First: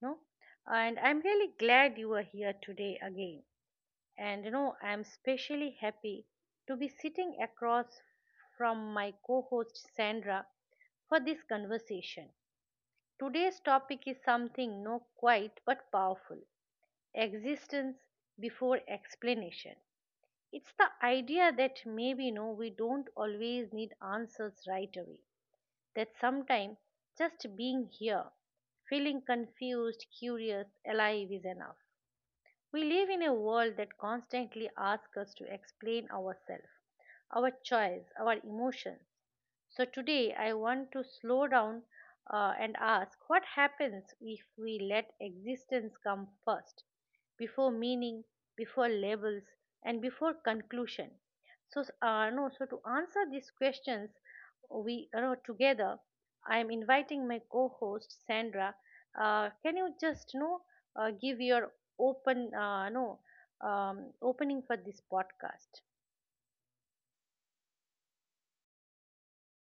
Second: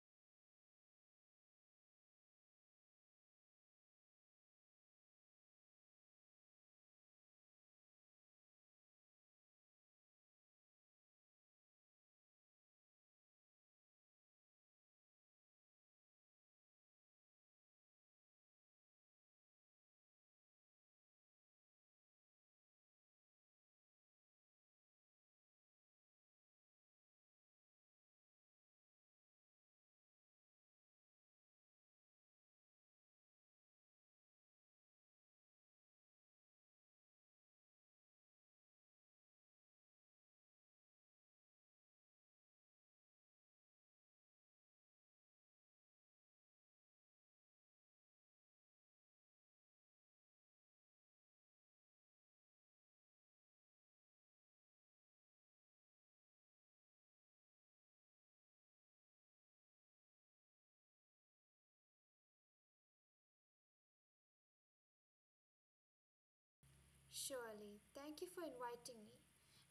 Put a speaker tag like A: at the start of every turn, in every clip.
A: No? And I'm really glad you are here today again. And I'm especially happy to be sitting across from my co-host Sandra for this conversation. Today's topic is something no quite but powerful. Existence before explanation. It's the idea that maybe we don't always need answers right away, that sometimes just being here, feeling confused, curious, alive is enough. We live in a world that constantly asks us to explain ourselves, our choice, our emotions, so today I want to slow down and ask what happens if we let existence come first, before meaning, before labels, and before conclusion. So no, so to answer these questions, we together. I am inviting my co-host Sandra. Can you just give your open no opening for this podcast?
B: Surely. Thank you for inviting me.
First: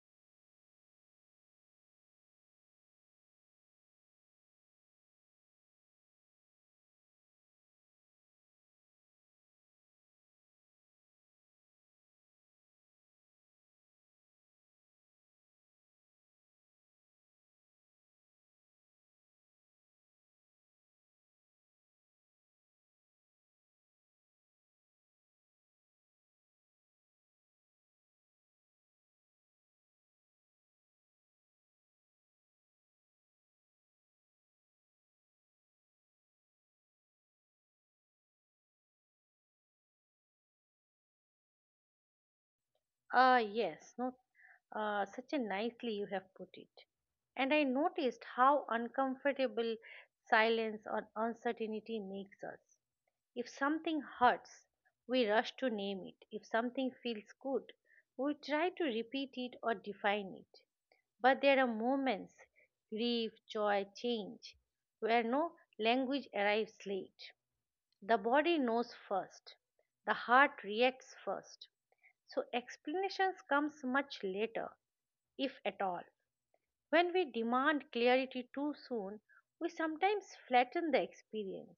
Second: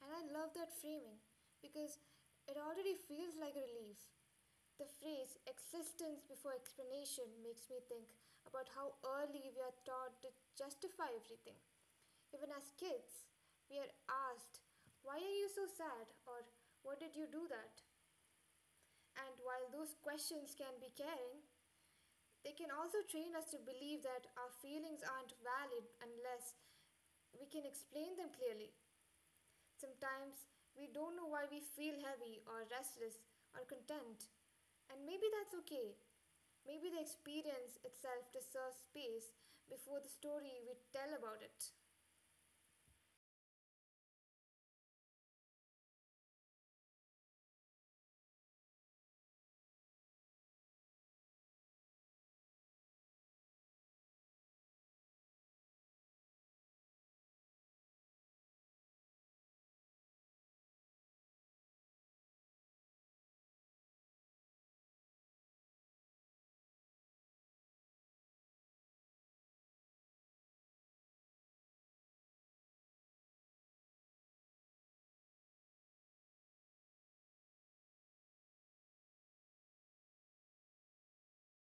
B: And I love that framing because it already feels like a relief. The phrase existence before explanation makes me think about how early we are taught to justify everything. Even as kids, we are asked, "Why are you so sad?" or "What did you do that?" And while those questions can be caring, they can also train us to believe that our feelings aren't valid unless we can explain them clearly. Sometimes we don't know why we feel heavy or restless or content, and maybe that's okay. Maybe the experience itself deserves space before the story we tell about it.
A: Ah, yes, no, such a nicely you have put it. And I noticed how uncomfortable silence or uncertainty makes us. If something hurts, we rush to name it. If something feels good, we try to repeat it or define it. But there are moments, grief, joy, change, where no language arrives late. The body knows first, the heart reacts first, so explanations comes much later, if at all. When we demand clarity too soon, we sometimes flatten the experience.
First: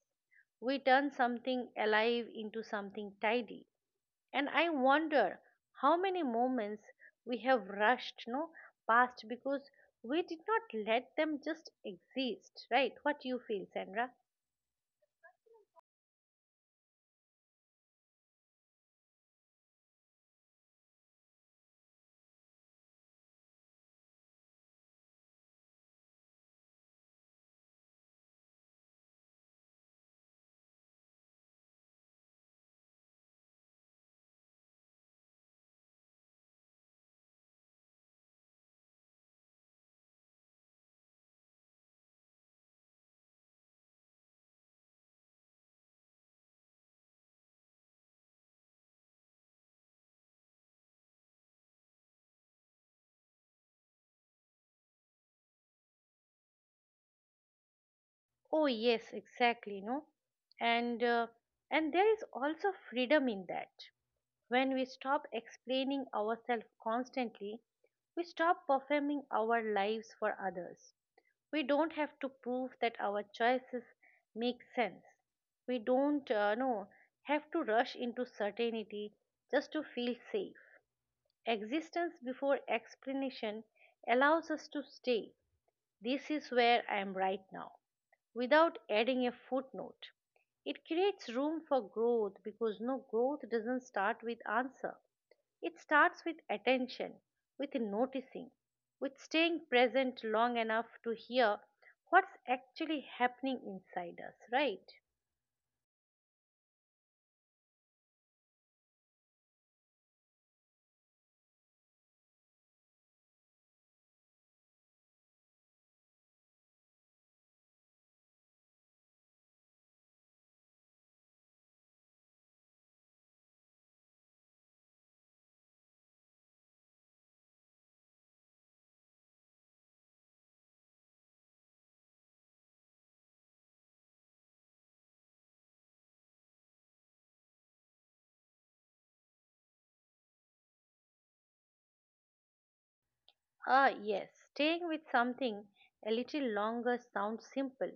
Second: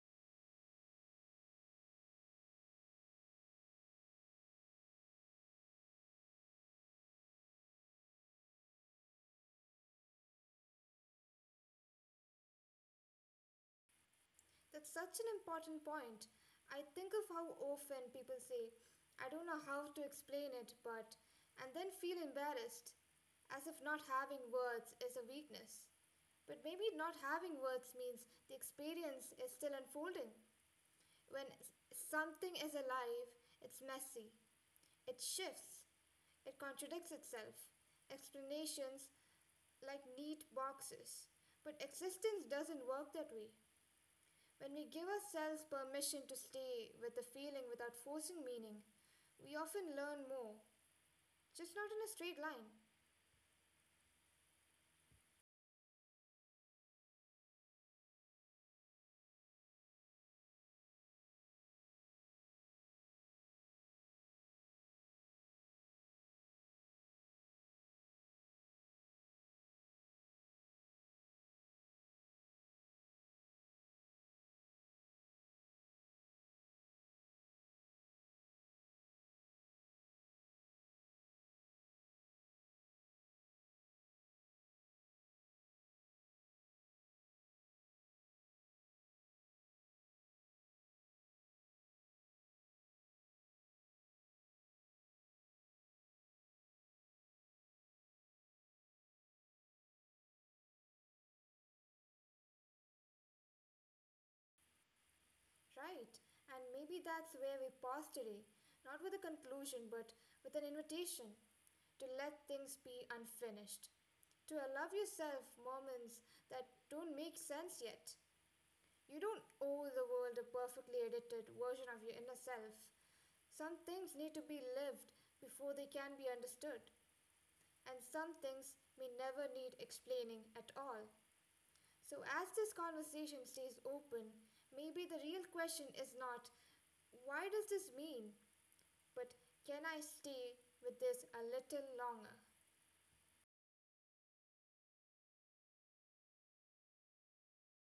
A: We turn something alive into something tidy. And I wonder how many moments we have rushed, no, past, because we did not let them just exist, right? What you feel, Sandra?
B: That's such an important point. I think of how often people say, "I don't know how to explain it, but," and then feel embarrassed, as if not having words is a weakness. But maybe not having words means the experience is still unfolding. When s- something is alive, it's messy, it shifts, it contradicts itself. Explanations like neat boxes. But existence doesn't work that way. When we give ourselves permission to stay with a feeling without forcing meaning, we often learn more, just not in a straight line,
A: Oh yes, exactly, no. And uh, and there is also freedom in that. When we stop explaining ourselves constantly, we stop performing our lives for others. We don't have to prove that our choices make sense. We don't no, have to rush into certainty just to feel safe. Existence before explanation allows us to stay. This is where I am right now, without adding a footnote. It creates room for growth, because growth doesn't start with answer. It starts with attention, with noticing, with staying present long enough to hear what's actually happening inside us, right?
B: right? And maybe that's where we pause today, not with a conclusion, but with an invitation to let things be unfinished, to allow yourself moments that don't make sense yet. You don't owe the world a perfectly edited version of your inner self. Some things need to be lived before they can be understood, and some things may never need explaining at all. So, as this conversation stays open, maybe the real question is not, "Why does this mean?" but, "Can I stay with this a little longer?"
A: Ah, yes, staying with something a little longer sounds simple,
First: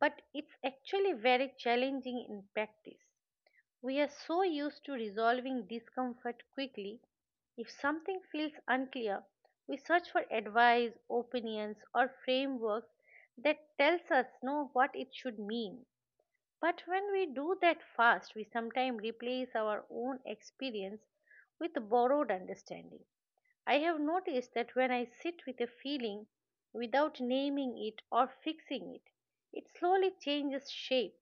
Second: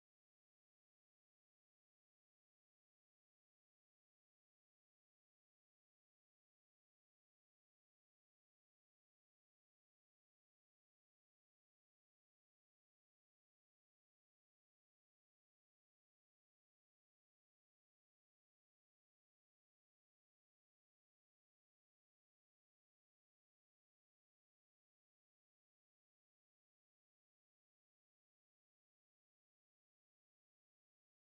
A: but it's actually very challenging in practice. We are so used to resolving discomfort quickly. If something feels unclear, we search for advice, opinions, or frameworks that tells us know what it should mean. But when we do that fast, we sometimes replace our own experience with borrowed understanding. I have noticed that when I sit with a feeling without naming it or fixing it, it slowly changes shape,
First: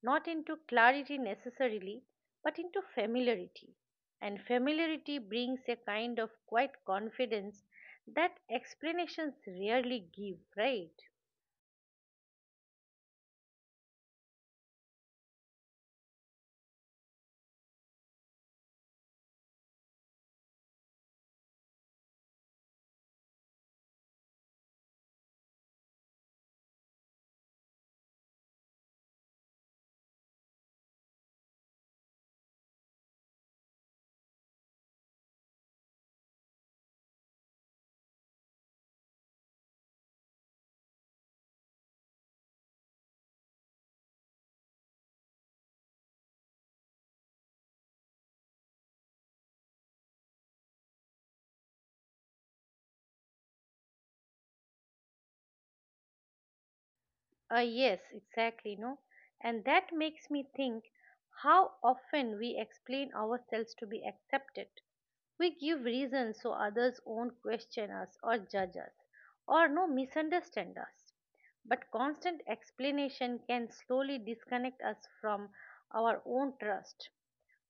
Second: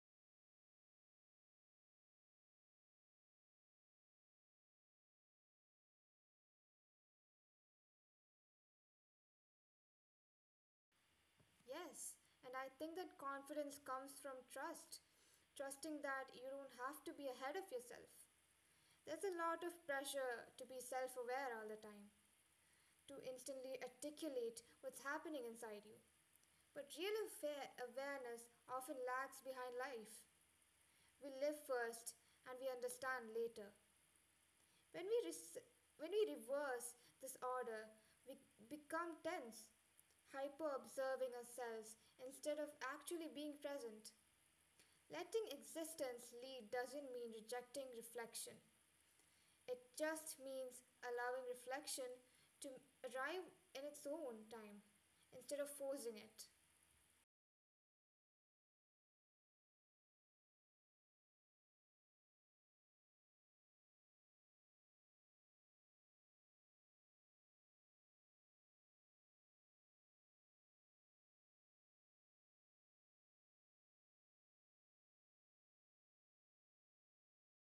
A: not into clarity necessarily, but into familiarity. And familiarity brings a kind of quiet confidence that explanations rarely give, right?
B: Yes, and I think that confidence comes from trust, trusting that you don't have to be ahead of yourself. There's a lot of pressure to be self aware all the time, to instantly articulate what's happening inside you. But awareness often lags behind life. We live first and we understand later. When we, res- when we reverse this order, we become tense, hyper observing ourselves instead of actually being present. Letting existence lead doesn't mean rejecting reflection. It just means allowing reflection to arrive in its own time instead of forcing it.
A: Yes, exactly, no? And that makes me think how often we explain ourselves to be accepted. We give reasons so others won't question us or judge us or no misunderstand us. But constant explanation can slowly disconnect us from our own trust.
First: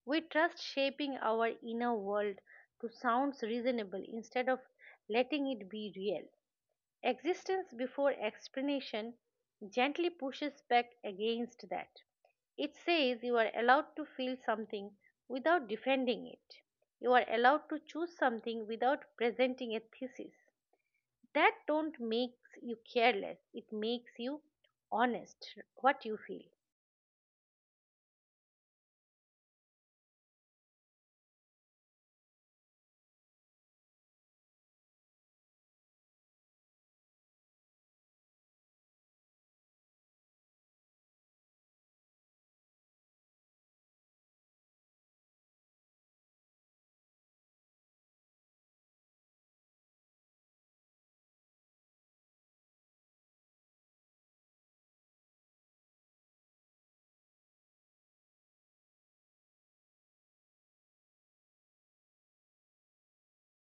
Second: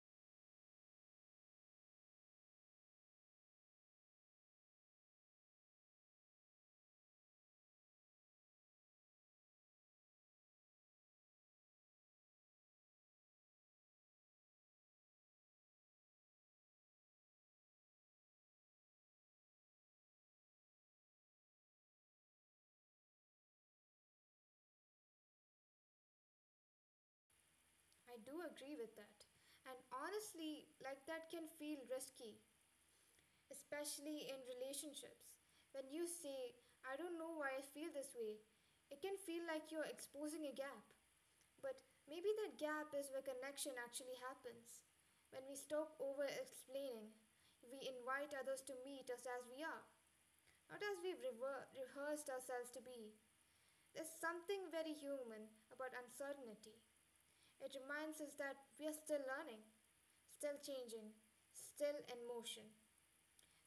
A: We trust shaping our inner world to sounds reasonable instead of letting it be real. Existence before explanation gently pushes back against that. It says you are allowed to feel something without defending it. You are allowed to choose something without presenting a thesis. That don't makes you careless. It makes you honest what you feel.
B: I do agree with that. And honestly, like that can feel risky, especially in relationships. When you say, "I don't know why I feel this way," it can feel like you're exposing a gap. But maybe that gap is where connection actually happens. When we stop over explaining, we invite others to meet us as we are, not as rehearsed ourselves to be. There's something very human about uncertainty. It reminds us that we are still learning, still changing, still in motion.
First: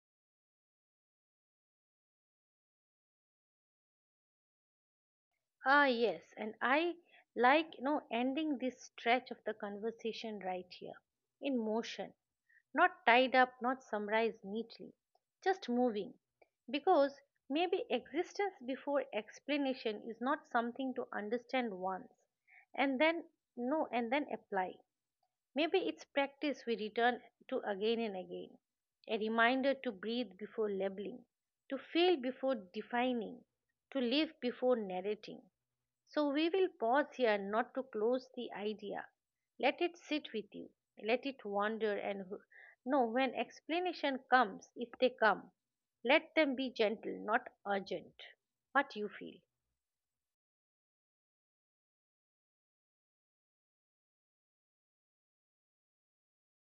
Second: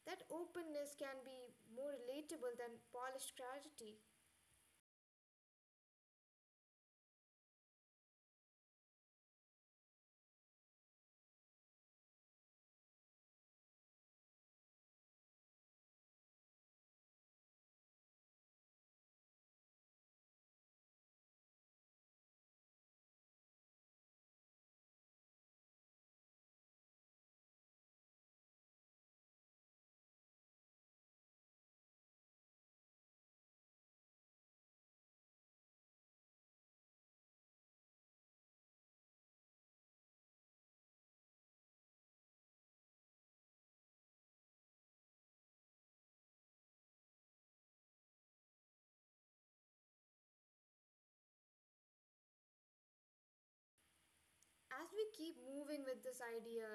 B: That openness can be more relatable than polished clarity.
A: Ah yes, and I like ending this stretch of the conversation right here, in motion. Not tied up, not summarized neatly, just moving. Because maybe existence before explanation is not something to understand once and then no and then apply. Maybe it's practice we return to again and again. A reminder to breathe before labeling, to feel before defining, to live before narrating. So we will pause here, not to close the idea. Let it sit with you. Let it wander, and when explanation comes, if they come, let them be gentle, not urgent. What you feel.
B: As we keep moving with this idea,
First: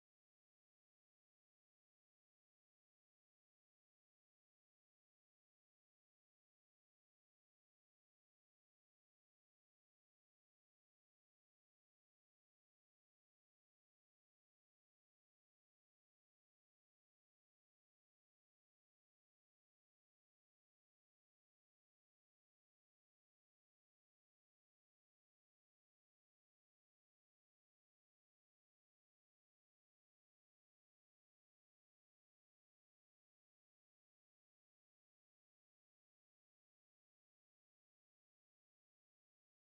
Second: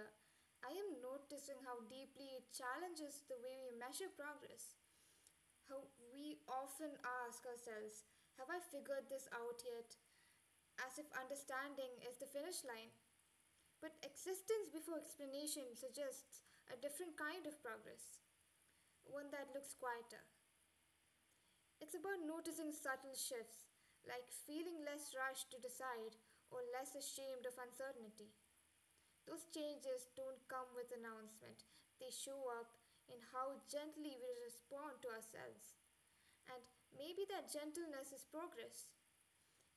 B: I am noticing how deeply it challenges the way we measure progress. How we often ask ourselves, "Have I figured this out yet?" As if understanding is the finish line. But existence before explanation suggests a different kind of progress, one that looks quieter. It's about noticing subtle shifts, like feeling less rushed to decide or less ashamed of uncertainty. Those changes don't come with announcement, they show up in how gently we respond to ourselves. And maybe that gentleness is progress,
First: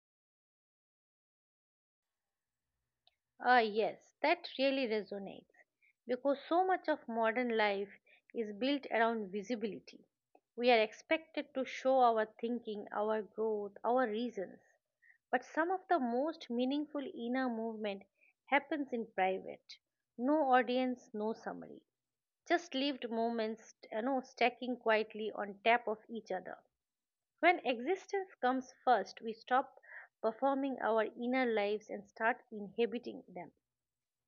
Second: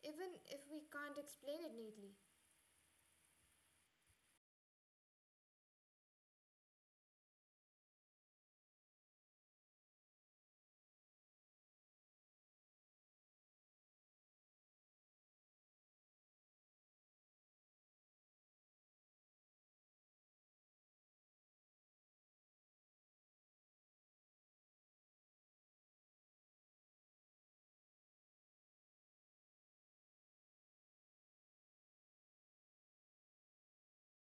B: even if we can't explain it neatly.
A: Ah, yes, that really resonates, because so much of modern life is built around visibility. We are expected to show our thinking, our growth, our reasons. But some of the most meaningful inner movement happens in private. No audience, no summary. Just lived moments, stacking quietly on top of each other. When existence comes first, we stop performing our inner lives and start inhabiting them.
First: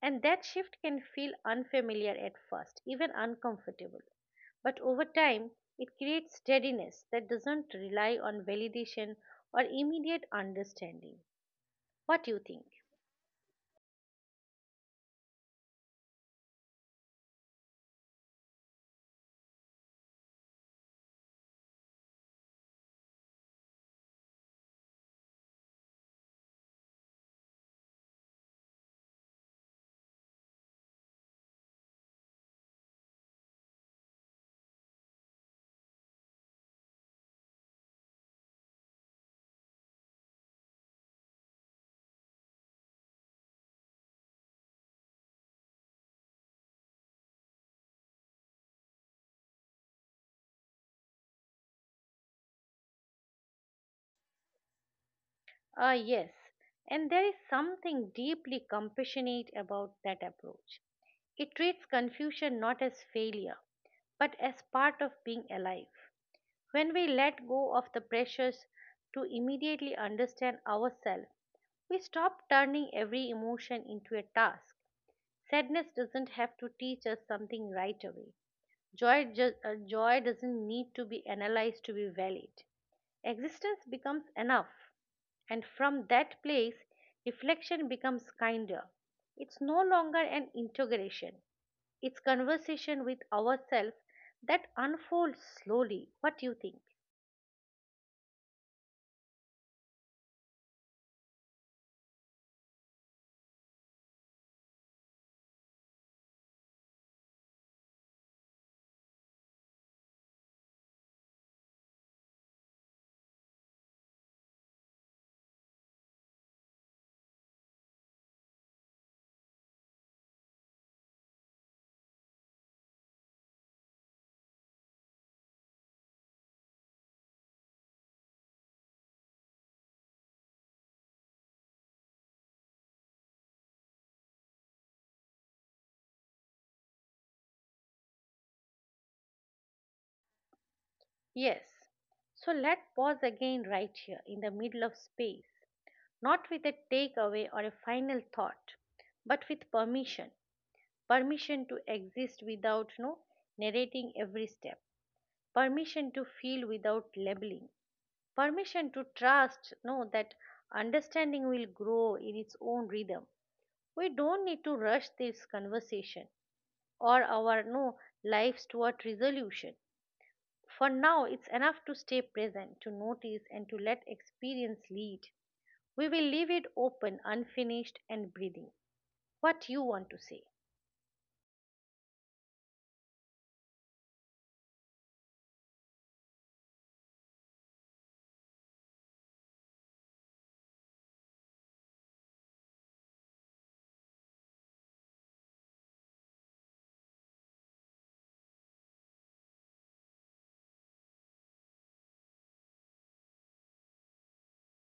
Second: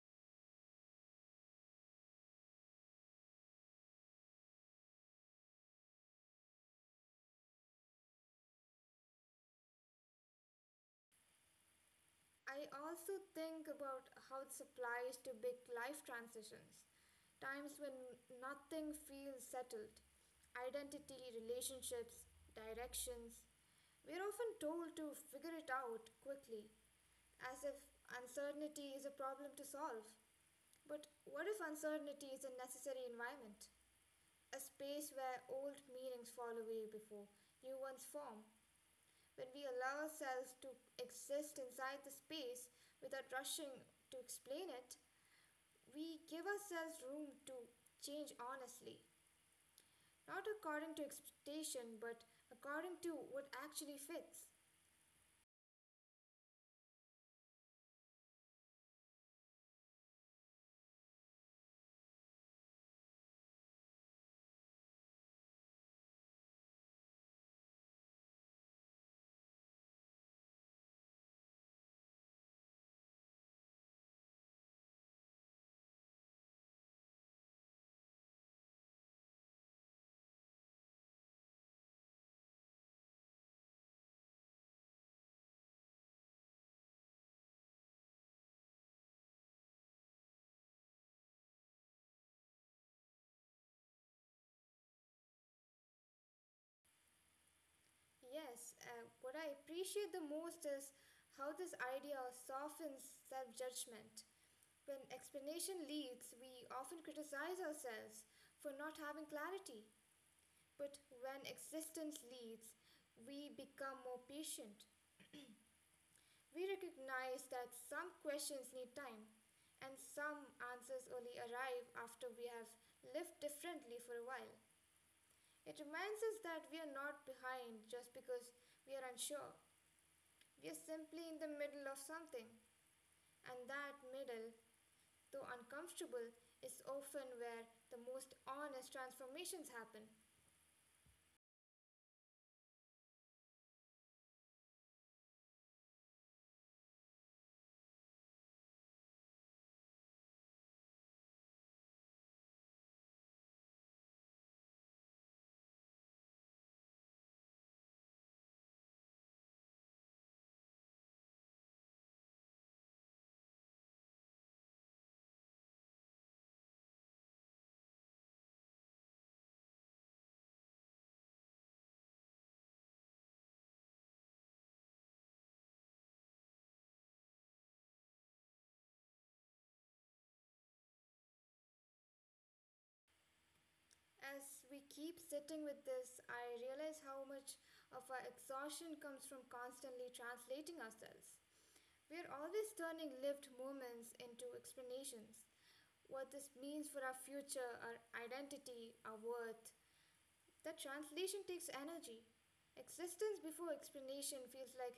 A: And that shift can feel unfamiliar at first, even uncomfortable. But over time, it creates steadiness that doesn't rely on validation or immediate understanding. What do you think?
B: I also think about how it applies to big life transitions. Times when nothing feels settled, identity, relationships, directions. We're often told to figure it out quickly, as if uncertainty is a problem to solve. But what if uncertainty is a necessary environment? A space where old meanings fall away before new ones form. When we allow ourselves to exist inside the space without rushing to explain it, we give ourselves room to change honestly, not according to expectation, but according to what actually fits.
A: Ah, yes. And there is something deeply compassionate about that approach. It treats confusion not as failure, but as part of being alive. When we let go of the pressures to immediately understand ourselves, we stop turning every emotion into a task. Sadness doesn't have to teach us something right away. Joy doesn't need to be analyzed to be valid. Existence becomes enough. And from that place, reflection becomes kinder. It's no longer an interrogation, it's conversation with ourselves that unfolds slowly. What do you think?
B: Yes, what I appreciate the most is how this idea softens self judgment. When explanation leads, we often criticize ourselves for not having clarity. But when existence leads, we become more patient. We recognize that some questions need time, and some answers only arrive after we have lived differently for a while. It reminds us that we are not behind just because we are unsure. We are simply in the middle of something, and that middle, though uncomfortable, is often where the most honest transformations happen.
A: Yes. So let us pause again right here in the middle of space, not with a takeaway or a final thought, but with permission. Permission to exist without no narrating every step. Permission to feel without labeling. Permission to trust. Know That understanding will grow in its own rhythm. We don't need to rush this conversation or our no lives toward resolution. For now, it's enough to stay present, to notice, and to let experience lead. We will leave it open, unfinished, and breathing. What you want to say?
B: As we keep sitting with this, I realize how much of our exhaustion comes from constantly translating ourselves. We are always turning lived moments into explanations. What this means for our future, our identity, our worth. That translation takes energy. Existence before explanation feels like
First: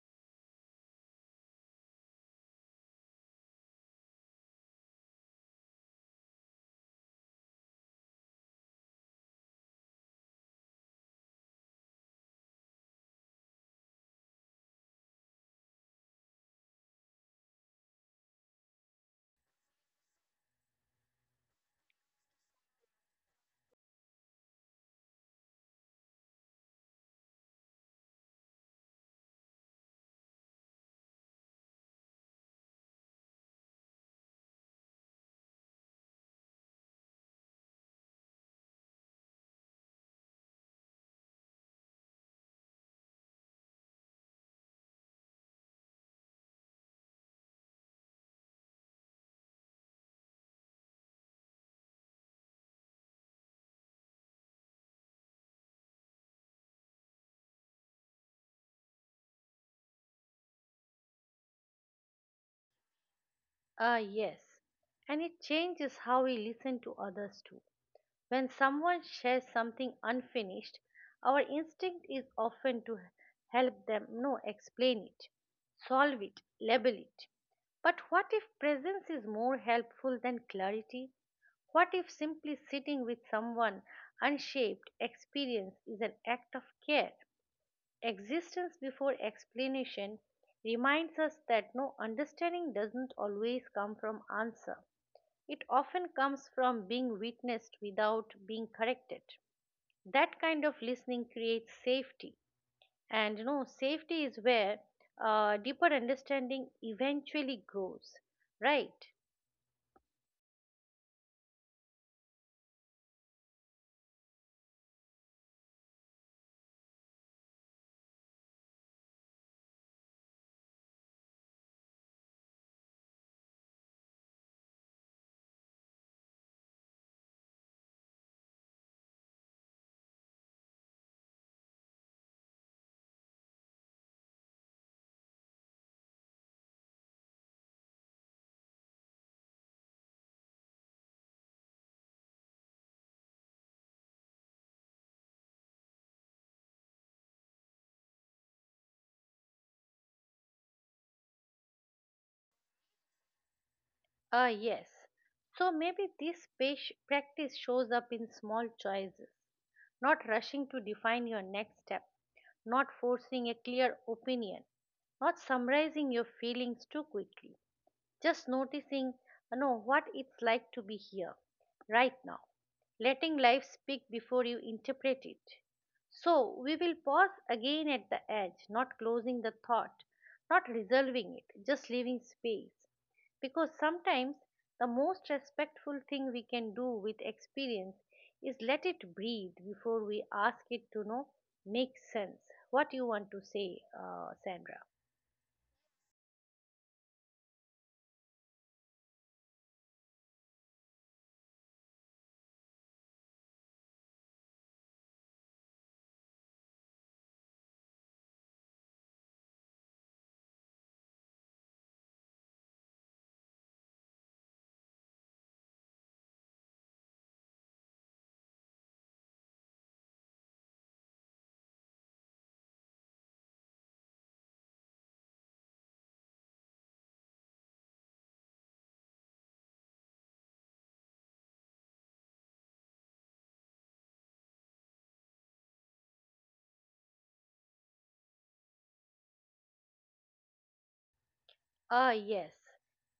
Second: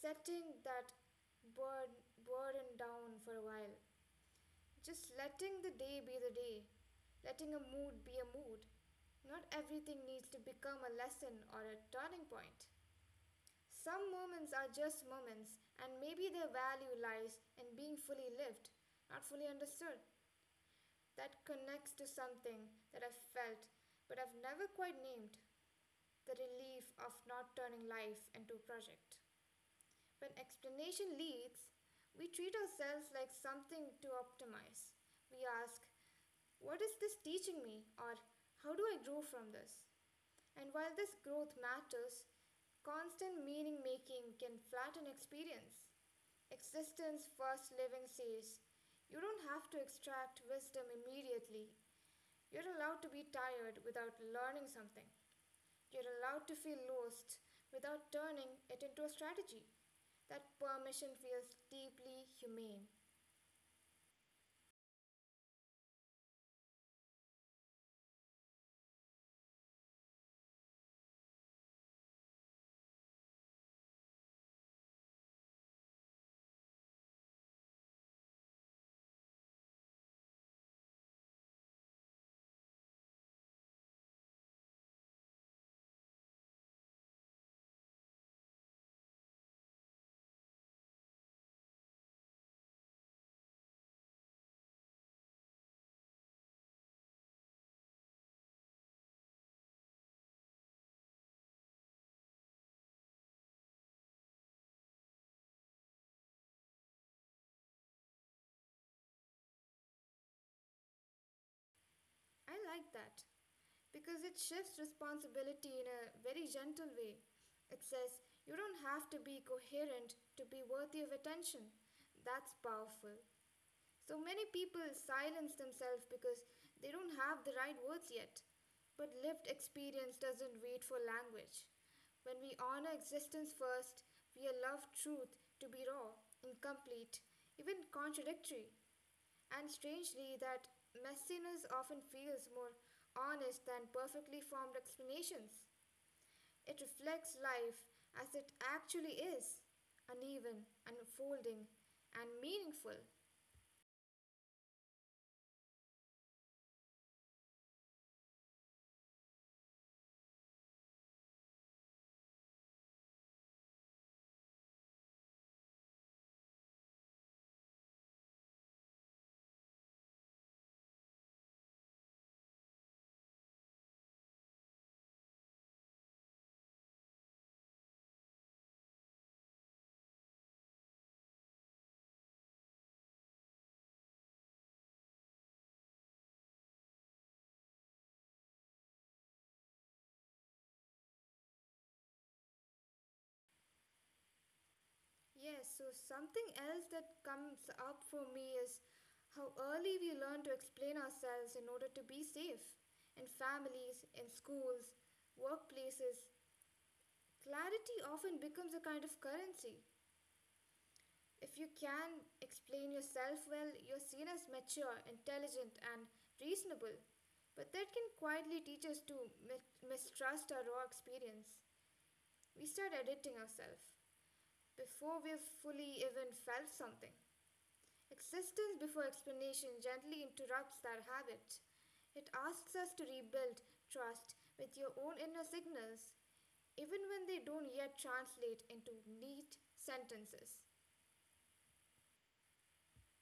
B: setting that burden down for a while. Just letting the day be the day, letting a mood be a mood. Not everything needs to become a lesson or a turning point. Some moments are just moments, and maybe their value lies in being fully lived, not fully understood. That connects to something that I've felt but I've never quite named, the relief of not turning life into a project. When explanation leaks, we treat ourselves like something to optimize. We ask, "What is this teaching me?" or "How do I grow from this?" And while this growth matters, constant meaning making can flatten experience. Existence first living says, "You don't have to extract wisdom immediately. You're allowed to be tired without learning something. You're allowed to feel lost without turning it into a strategy." That permission feels deeply humane.
A: Ah yes, and it changes how we listen to others too. When someone shares something unfinished, our instinct is often to help them no explain it, solve it, label it. But what if presence is more helpful than clarity? What if simply sitting with someone unshaped experience is an act of care? Existence before explanation reminds us that understanding doesn't always come from answer. It often comes from being witnessed without being corrected. That kind of listening creates safety. And safety is where deeper understanding eventually grows, right?
B: I like that because it shifts responsibility in a very gentle way. It says you don't have to be coherent to be worthy of attention. That's powerful. So many people silence themselves because they don't have the right words yet. But lived experience doesn't wait for language. When we honor existence first, we allow truth to be raw, incomplete, even contradictory. And strangely, that messiness often feels more honest than perfectly formed explanations. It reflects life as it actually is, uneven, unfolding, and meaningful.
A: Ah, yes. So maybe this practice shows up in small choices: not rushing to define your next step, not forcing a clear opinion, not summarizing your feelings too quickly. Just noticing, what it's like to be here, right now, letting life speak before you interpret it. So we will pause again at the edge, not closing the thought, not resolving it, just leaving space. Because sometimes the most respectful thing we can do with experience is let it breathe before we ask it to make sense. What you want to say, Sandra?
B: Yes, so something else that comes up for me is how early we learn to explain ourselves in order to be safe. In families, in schools, workplaces, clarity often becomes a kind of currency. If you can explain yourself well, you're seen as mature, intelligent, and reasonable. But that can quietly teach us to mistrust our raw experience. We start editing ourselves before we've fully even felt something. Existence before explanation gently interrupts that habit. It asks us to rebuild trust with your own inner signals, even when they don't yet translate into neat sentences.
A: Ah, yes.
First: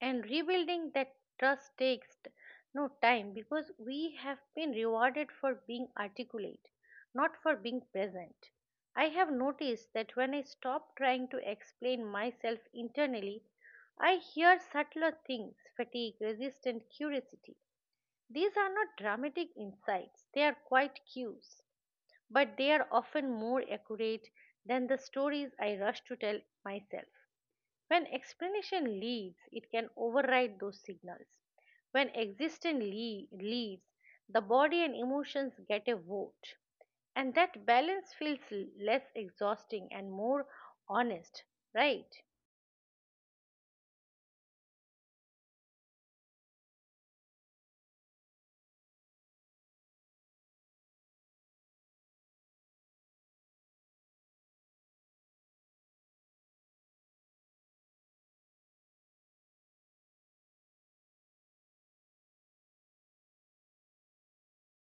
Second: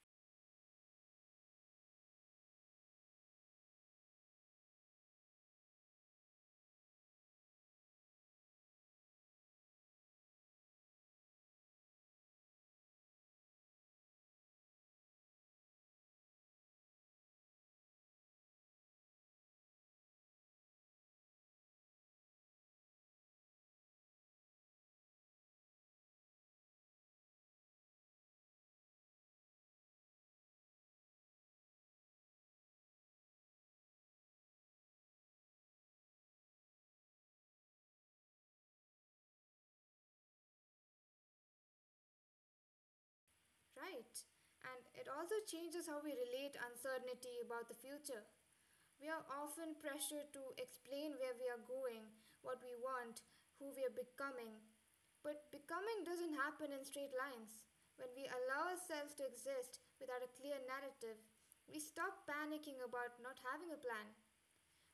A: And rebuilding that trust takes t- no time, because we have been rewarded for being articulate, not for being present. I have noticed that when I stop trying to explain myself internally, I hear subtler things: fatigue, resistance, curiosity. These are not dramatic insights, they are quite cues, but they are often more accurate than the stories I rush to tell myself. When explanation leads, it can override those signals. When existence leads, the body and emotions get a vote. And that balance feels less exhausting and more honest, right?
B: Right. And it also changes how we relate uncertainty about the future. We are often pressured to explain where we are going, what we want, who we are becoming. But becoming doesn't happen in straight lines. When we allow ourselves to exist without a clear narrative, we stop panicking about not having a plan.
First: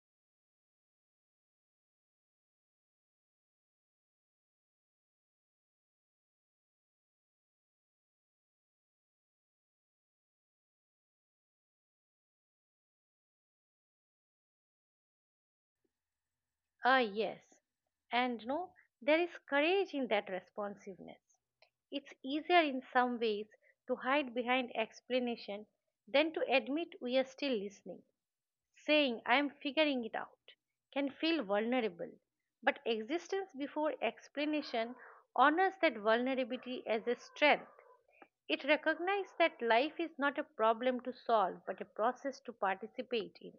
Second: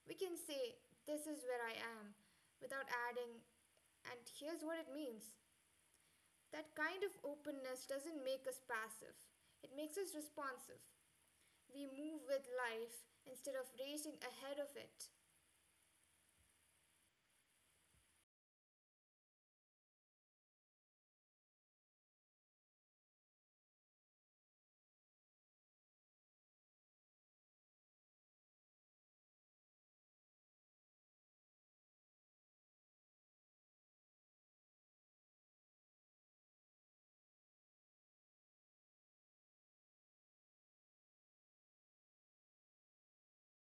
B: We can say, "This is where I am," without adding, "and here's what it means." That kind of openness doesn't make us passive, it makes us responsive. We move with life instead of racing ahead of it.
A: Ah, yes. And no, there is courage in that responsiveness. It's easier in some ways to hide behind explanation than to admit we are still listening. Saying I am figuring it out, can feel vulnerable. But existence before explanation honors that vulnerability as a strength. It recognizes that life is not a problem to solve but a process to participate in.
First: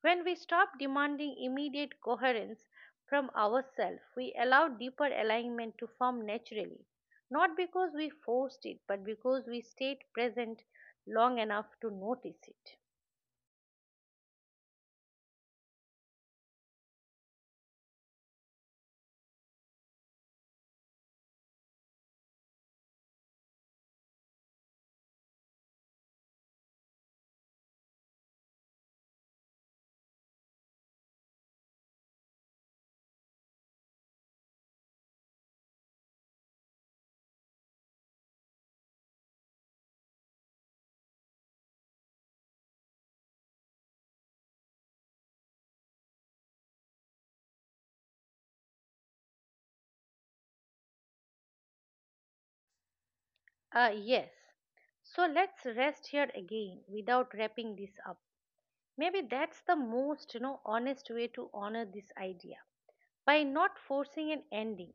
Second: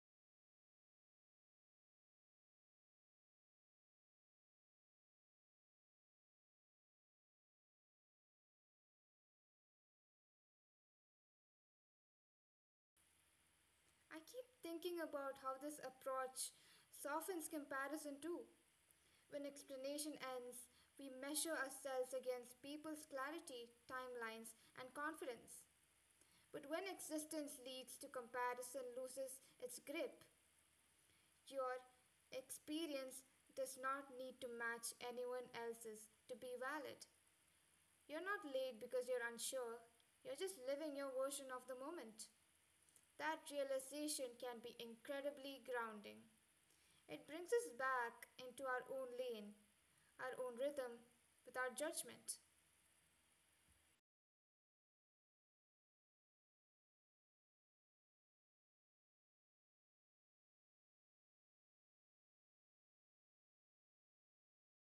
A: When we stop demanding immediate coherence from ourselves, we allow deeper alignment to form naturally, not because we forced it but because we stayed present long enough to notice it.
B: I keep thinking about how this approach softens comparison too. When explanation ends, we measure ourselves against people's clarity, timelines, and confidence. But when existence leads to comparison loses its grip, your experience does not need to match anyone else's to be valid. You're not late because you're unsure, you're just living your version of the moment. That realization can be incredibly grounding. It brings us back into our own lane, our own rhythm, without judgment.
A: Yes. So let's rest here again without wrapping this up. Maybe that's the most, honest way to honor this idea. By not forcing an ending,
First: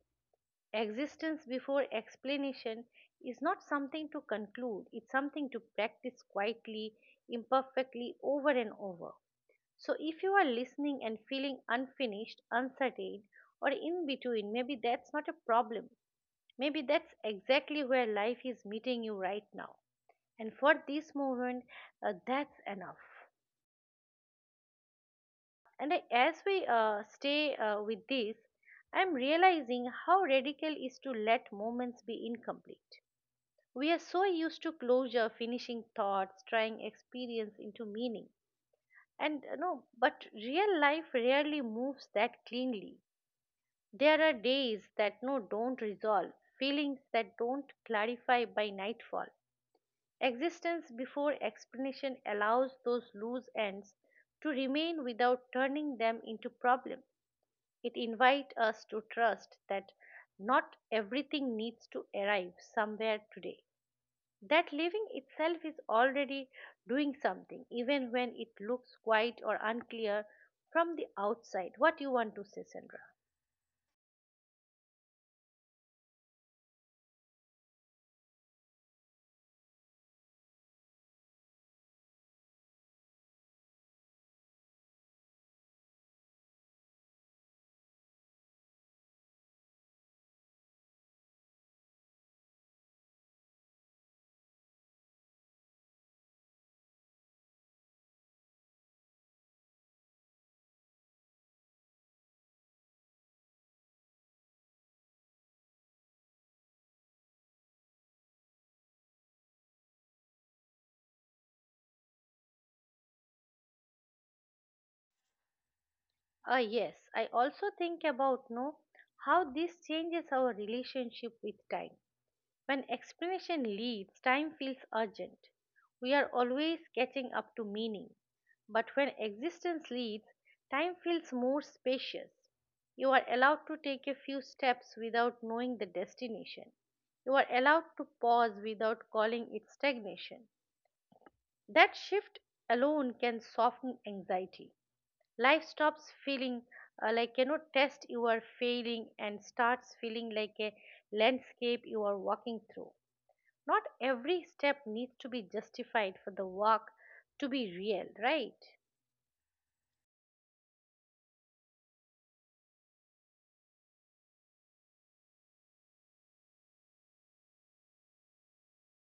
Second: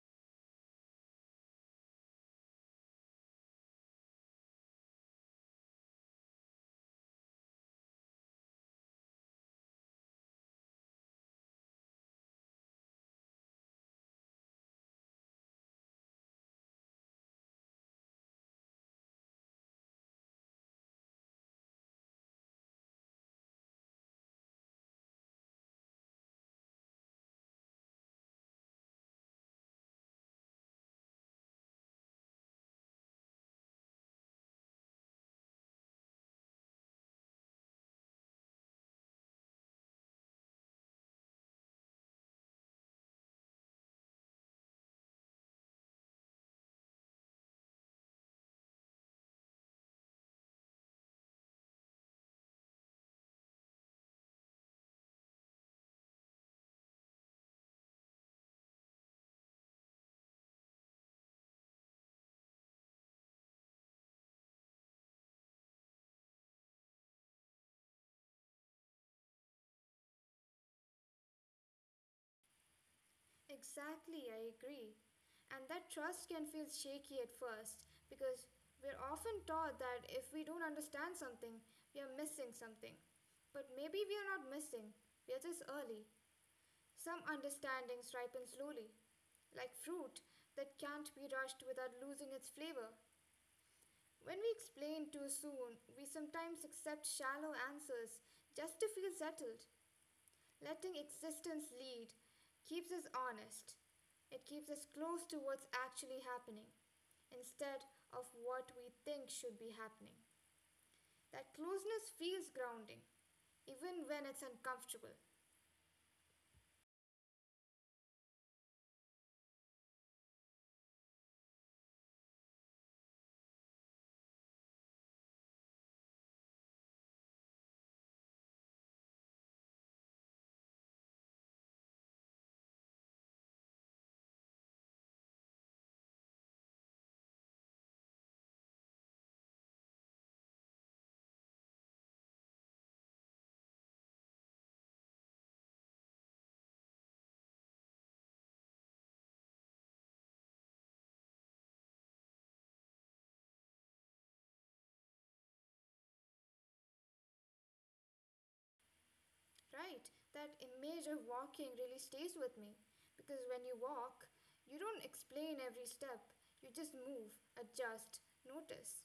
A: existence before explanation is not something to conclude, it's something to practice quietly, imperfectly, over and over. So if you are listening and feeling unfinished, uncertain, or in between, maybe that's not a problem. Maybe that's exactly where life is meeting you right now, and for this moment, that's enough. And I, as we stay with this, I'm realizing how radical is to let moments be incomplete. We are so used to closure, finishing thoughts, trying experience into meaning. And no but real life rarely moves that cleanly. There are days that don't resolve, feelings that don't clarify by nightfall. Existence before explanation allows those loose ends to remain without turning them into problems. It invites us to trust that not everything needs to arrive somewhere today. That living itself is already doing something, even when it looks quiet or unclear from the outside. What you want to say, Sandra?
B: Exactly, I agree. And that trust can feel shaky at first because we're often taught that if we don't understand something, we are missing something. But maybe we are not missing, we are just early. Some understandings ripen slowly, like fruit that can't be rushed without losing its flavor. When we explain too soon, we sometimes accept shallow answers just to feel settled. Letting existence lead keeps us honest. It keeps us close to what's actually happening instead of what we think should be happening. That closeness feels grounding, even when it's uncomfortable.
A: Ah, yes. I also think about no how this changes our relationship with time. When explanation leaves, time feels urgent. We are always catching up to meaning. But when existence leads, time feels more spacious. You are allowed to take a few steps without knowing the destination. You are allowed to pause without calling it stagnation. That shift alone can soften anxiety. Life stops feeling like test you are failing and starts feeling like a landscape you are walking through. Not every step needs to be justified for the work to be real, right?
B: Right, that image of walking really stays with me because when you walk, you don't explain every step, you just move, adjust, notice.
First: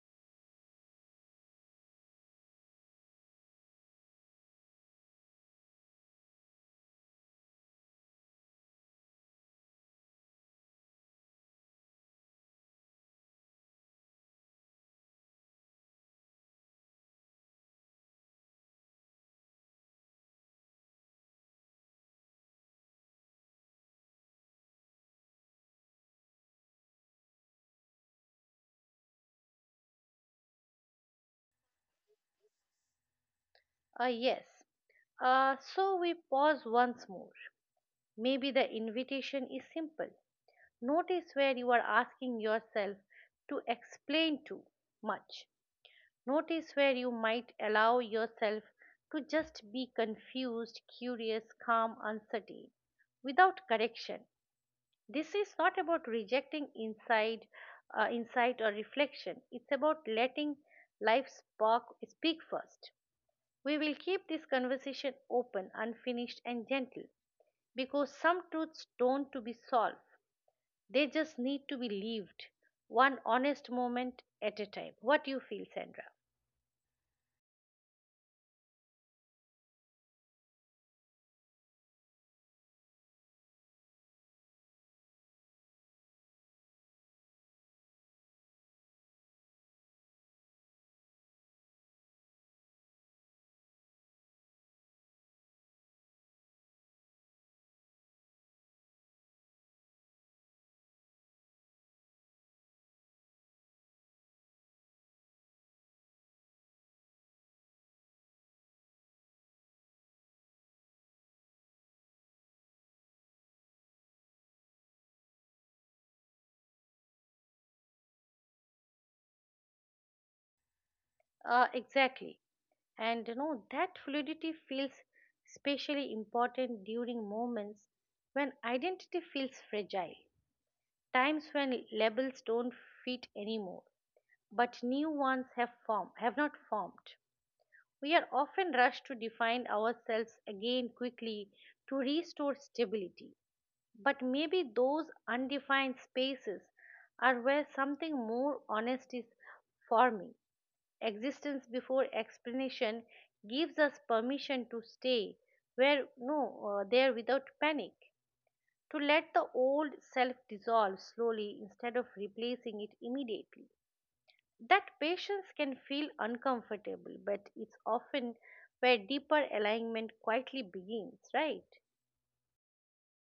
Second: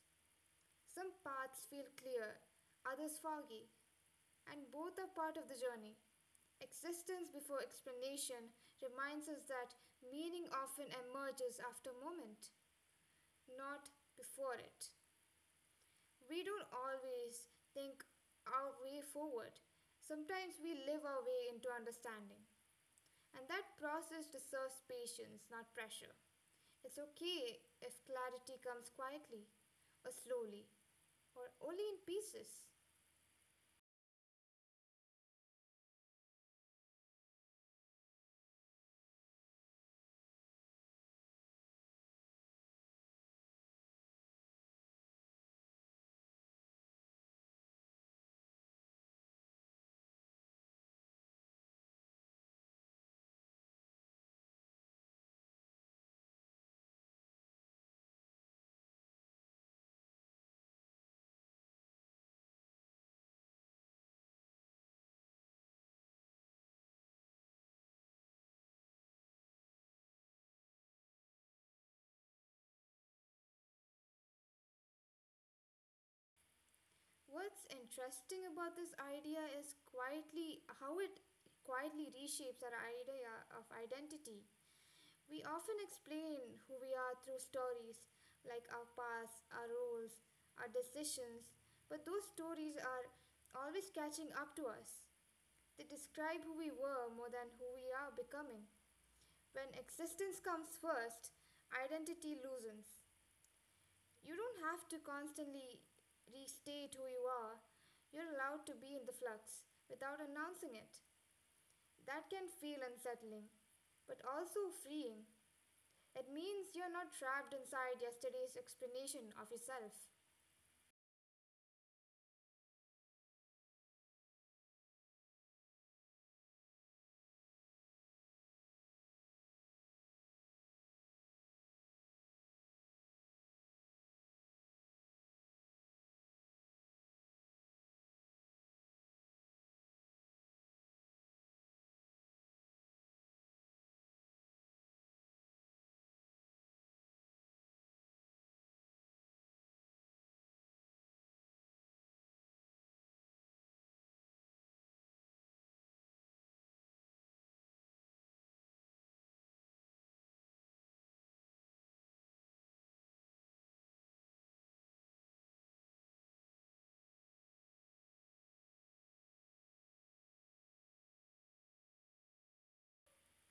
B: Some paths feel clear, others foggy, and both are part of the journey. Existence before explanation reminds us that meaning often emerges after moment, not before it. We don't always think our way forward. Sometimes we live our way into understanding. And that process deserves patience, not pressure. It's okay if clarity comes quietly, or slowly, or only in pieces.
A: Yes. So we pause once more. Maybe the invitation is simple. Notice where you are asking yourself to explain too much. Notice where you might allow yourself to just be confused, curious, calm, uncertain, without correction. This is not about rejecting insight or reflection. It's about letting life speak first. We will keep this conversation open, unfinished, and gentle because some truths don't to be solved. They just need to be lived, one honest moment at a time. What do you feel, Sandra?
B: What's interesting about this idea is quietly how it quietly reshapes our idea of identity. We often explain who we are through stories, like our past, our roles, our decisions, but those stories are always catching up to us. They describe who we were more than who we are becoming. When existence comes first, identity loosens. You don't have to constantly restate who you are. You're allowed to be in the flux without announcing it. That can feel unsettling, but also freeing. It means you're not trapped inside yesterday's explanation of yourself.
A: Exactly. And you know, that fluidity feels especially important during moments when identity feels fragile. Times when labels don't fit anymore, but new ones have not formed. We are often rushed to define ourselves again quickly to restore stability. But maybe those undefined spaces are where something more honest is forming. Existence before explanation gives us permission to stay where no there without panic, to let the old self dissolve slowly instead of replacing it immediately. That patience can feel uncomfortable, but it's often where deeper alignment quietly begins, right?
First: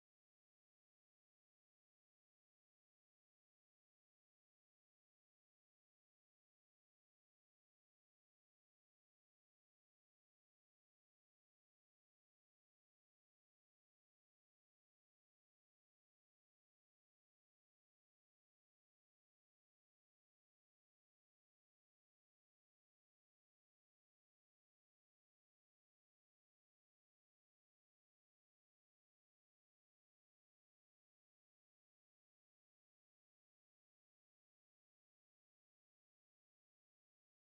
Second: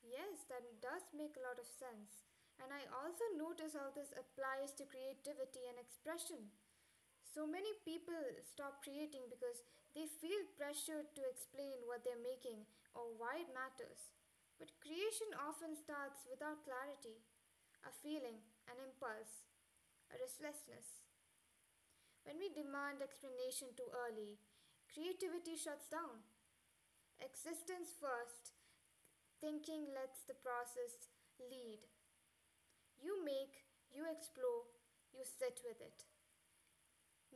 B: Yes, that does make a lot of sense. And I also notice how this applies to creativity and expression. So many people stop creating because they feel pressured to explain what they're making or why it matters. But creation often starts without clarity, a feeling, an impulse, a restlessness. When we demand explanation too early, creativity shuts down. Existence first, thinking lets the process lead. You make, you explore, you sit with it.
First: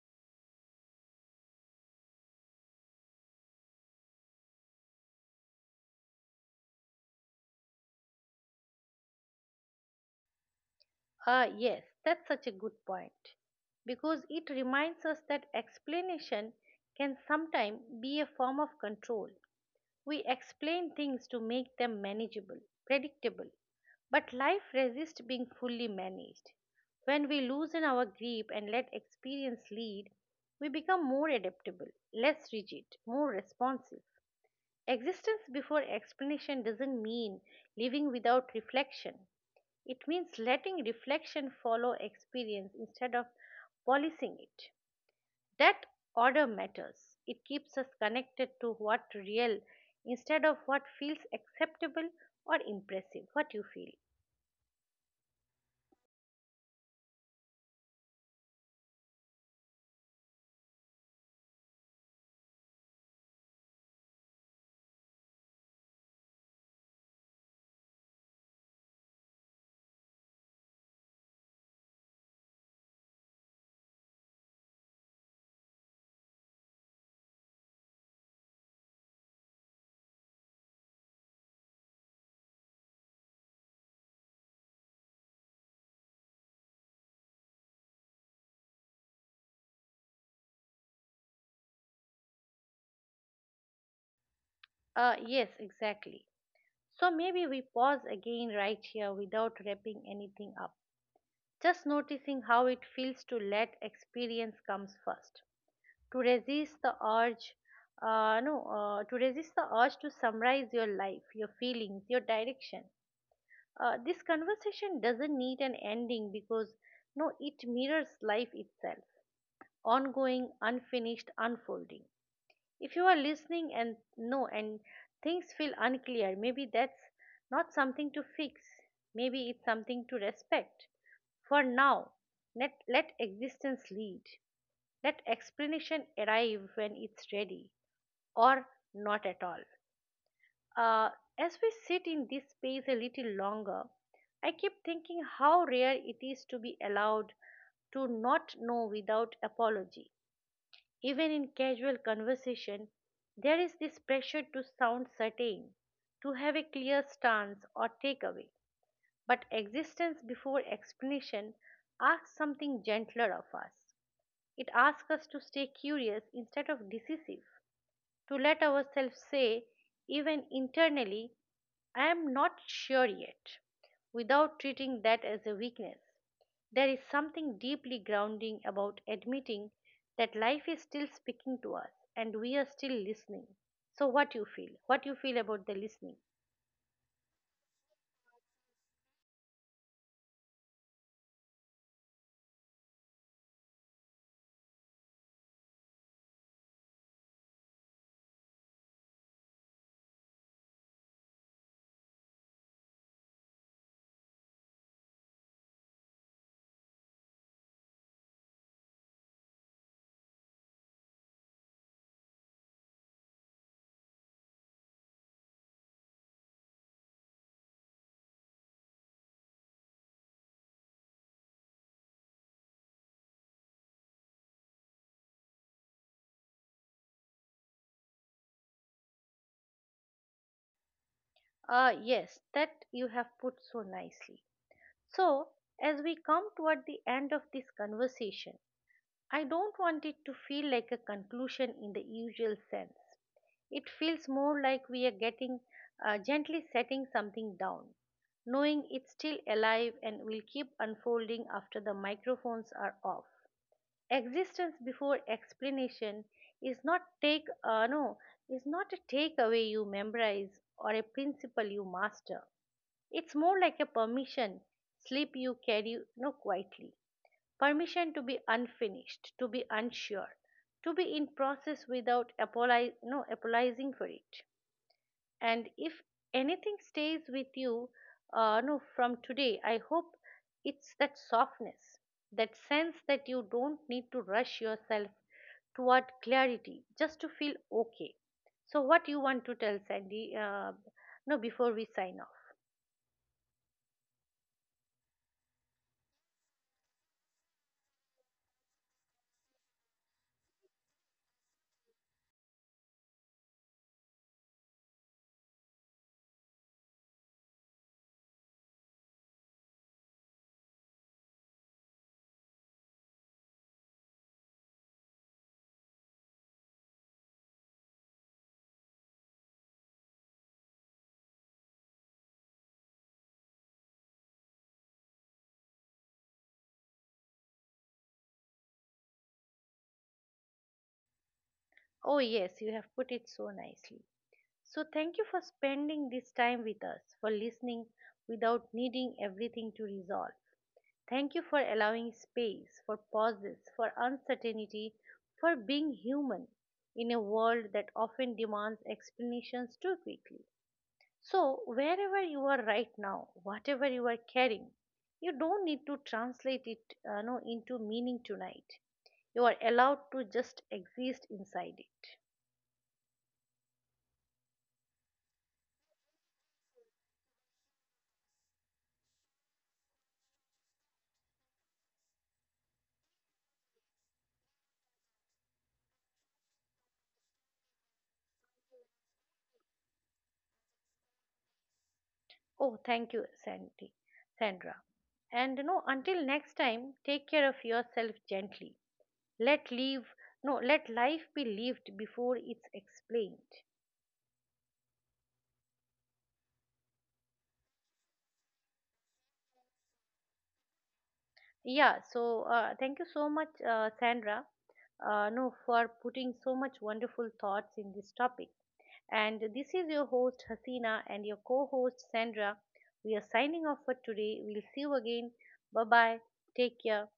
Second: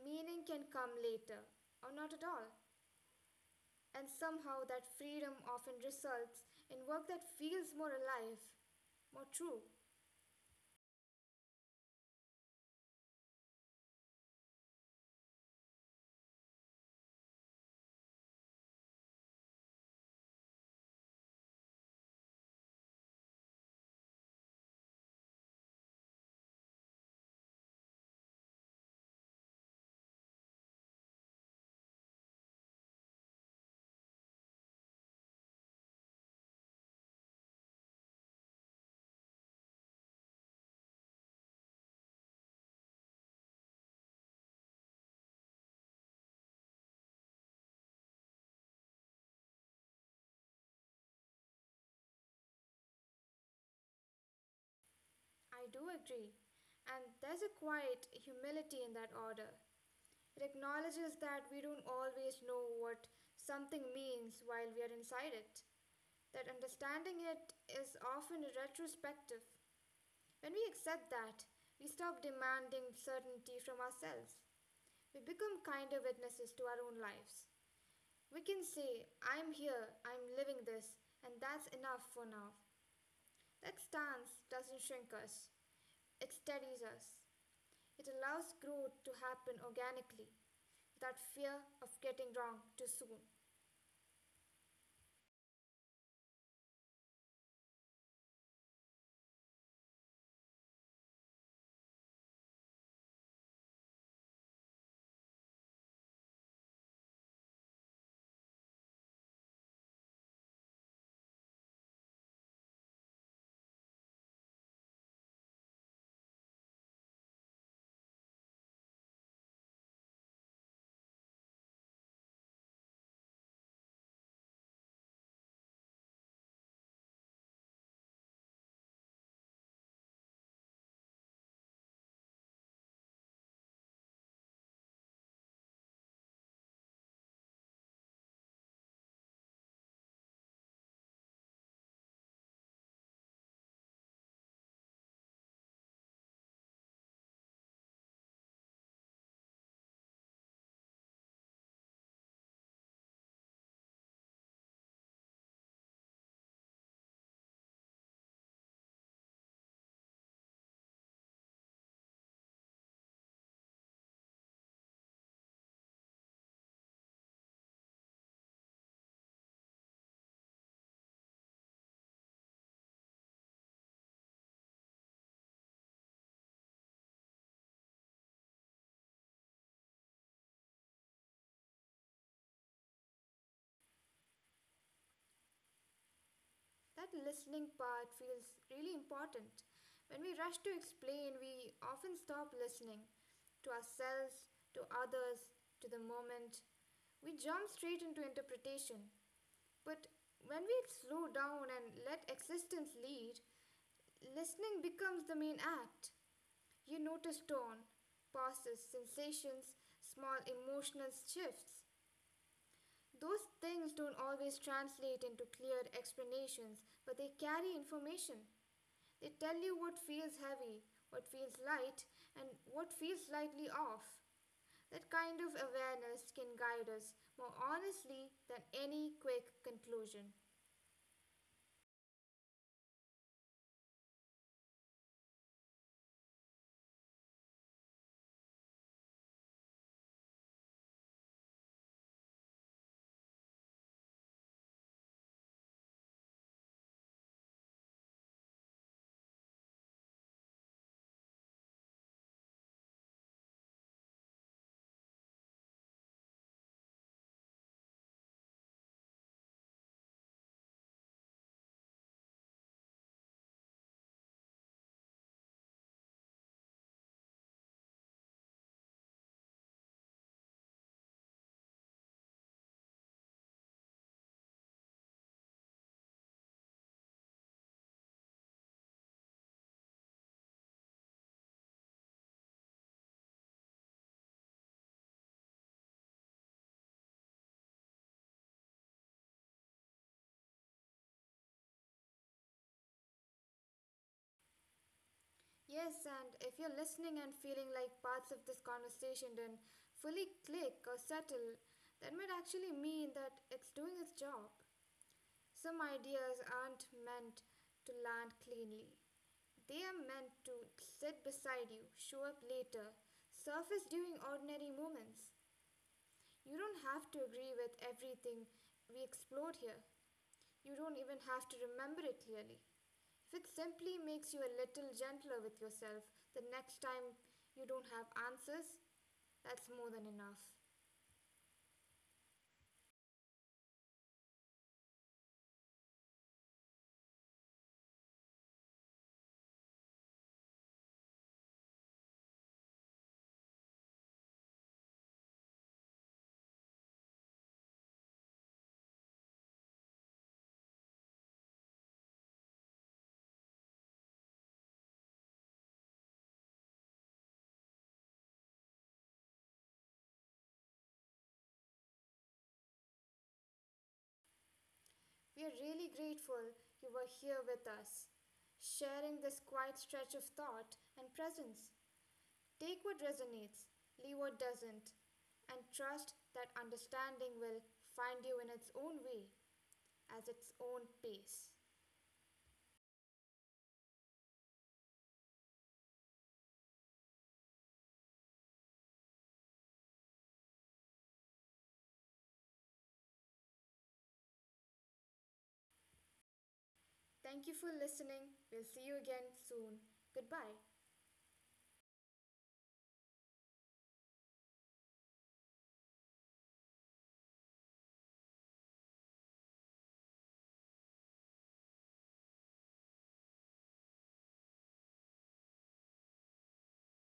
B: Meaning can come later, or not at all. And somehow that freedom often results in work that feels more alive, more true.
A: Ah, yes, that's such a good point because it reminds us that explanation can sometimes be a form of control. We explain things to make them manageable, predictable, but life resists being fully managed. When we loosen our grip and let experience lead, we become more adaptable, less rigid, more responsive. Existence before explanation doesn't mean living without reflection. It means letting reflection follow experience instead of policing it. That order matters. It keeps us connected to what real instead of what feels acceptable or impressive. What you feel.
B: I do agree. And there's a quiet humility in that order. It acknowledges that we don't always know what something means while we are inside it, that understanding it is often retrospective. When we accept that, we stop demanding certainty from ourselves. We become kinder witnesses to our own lives. We can say, "I'm here, I'm living this, and that's enough for now." That stance doesn't shrink us, it steadies us. It allows growth to happen organically without fear of getting wrong too soon.
A: Yes, exactly. So maybe we pause again right here without wrapping anything up. Just noticing how it feels to let experience comes first. To resist the urge no, to resist the urge to summarize your life, your feelings, your direction. This conversation doesn't need an ending because no, it mirrors life itself, ongoing, unfinished, unfolding. If you are listening and no, and things feel unclear, maybe that's not something to fix. Maybe it's something to respect. For now, let existence lead. Let explanation arrive when it's ready or not at all. Uh, as we sit in this space a little longer, I keep thinking how rare it is to be allowed to not know without apology. Even in casual conversation, there is this pressure to sound certain, to have a clear stance or takeaway. But existence before explanation asks something gentler of us. It asks us to stay curious instead of decisive, to let ourselves say, even internally, I am not sure yet, without treating that as a weakness. There is something deeply grounding about admitting that life is still speaking to us and we are still listening. So, what you feel? What you feel about the listening?
B: That listening part feels really important. When we rush to explain, we often stop listening to ourselves, to others, to the moment. We jump straight into interpretation. But when we slow down and let existence lead, listening becomes the main act. You notice tone, pauses, sensations, small emotional shifts. Those things don't always translate into clear explanations, but they carry information. They tell you what feels heavy, what feels light, and what feels slightly off. That kind of awareness can guide us more honestly than any quick conclusion.
A: Ah, yes, that you have put so nicely. So, as we come toward the end of this conversation, I don't want it to feel like a conclusion in the usual sense. It feels more like we are getting gently setting something down, knowing it's still alive and will keep unfolding after the microphones are off. Existence before explanation is not take no is not a takeaway you memorize or a principle you master. It's more like a permission slip you carry no quietly. Permission to be unfinished, to be unsure, to be in process without apologi- no, apologizing for it. And if anything stays with you, no, from today, I hope it's that softness, that sense that you don't need to rush yourself toward clarity just to feel okay. So, what you want to tell Sandy? No, Before we sign off.
B: Yes, and if you're listening and feeling like parts of this conversation didn't fully click or settle, that might actually mean that it's doing its job. Some ideas aren't meant to land cleanly. They are meant to sit beside you, show up later, surface during ordinary moments. You don't have to agree with everything we explored here. You don't even have to remember it clearly. If it simply makes you a little gentler with yourself the next time you don't have answers, that's more than enough.
A: Oh, yes, you have put it so nicely. So, thank you for spending this time with us, for listening without needing everything to resolve. Thank you for allowing space, for pauses, for uncertainty, for being human in a world that often demands explanations too quickly. So, wherever you are right now, whatever you are carrying, you don't need to translate it no, into meaning tonight. You are allowed to just exist inside it.
B: We are really grateful you were here with us, sharing this quiet stretch of thought and presence. Take what resonates, leave what doesn't, and trust that understanding will find you in its own way, at its own pace.
A: Oh, thank you, Sandra. And you know, until next time, take care of yourself gently. Let live no Let life be lived before it's explained.
B: Thank you for listening. We'll see you again soon. Goodbye.
A: Yeah, so thank you so much, Sandra, no for putting so much wonderful thoughts in this topic. And this is your host Hasina and your co-host Sandra. We are signing off for today. We'll see you again. Bye bye. Take care.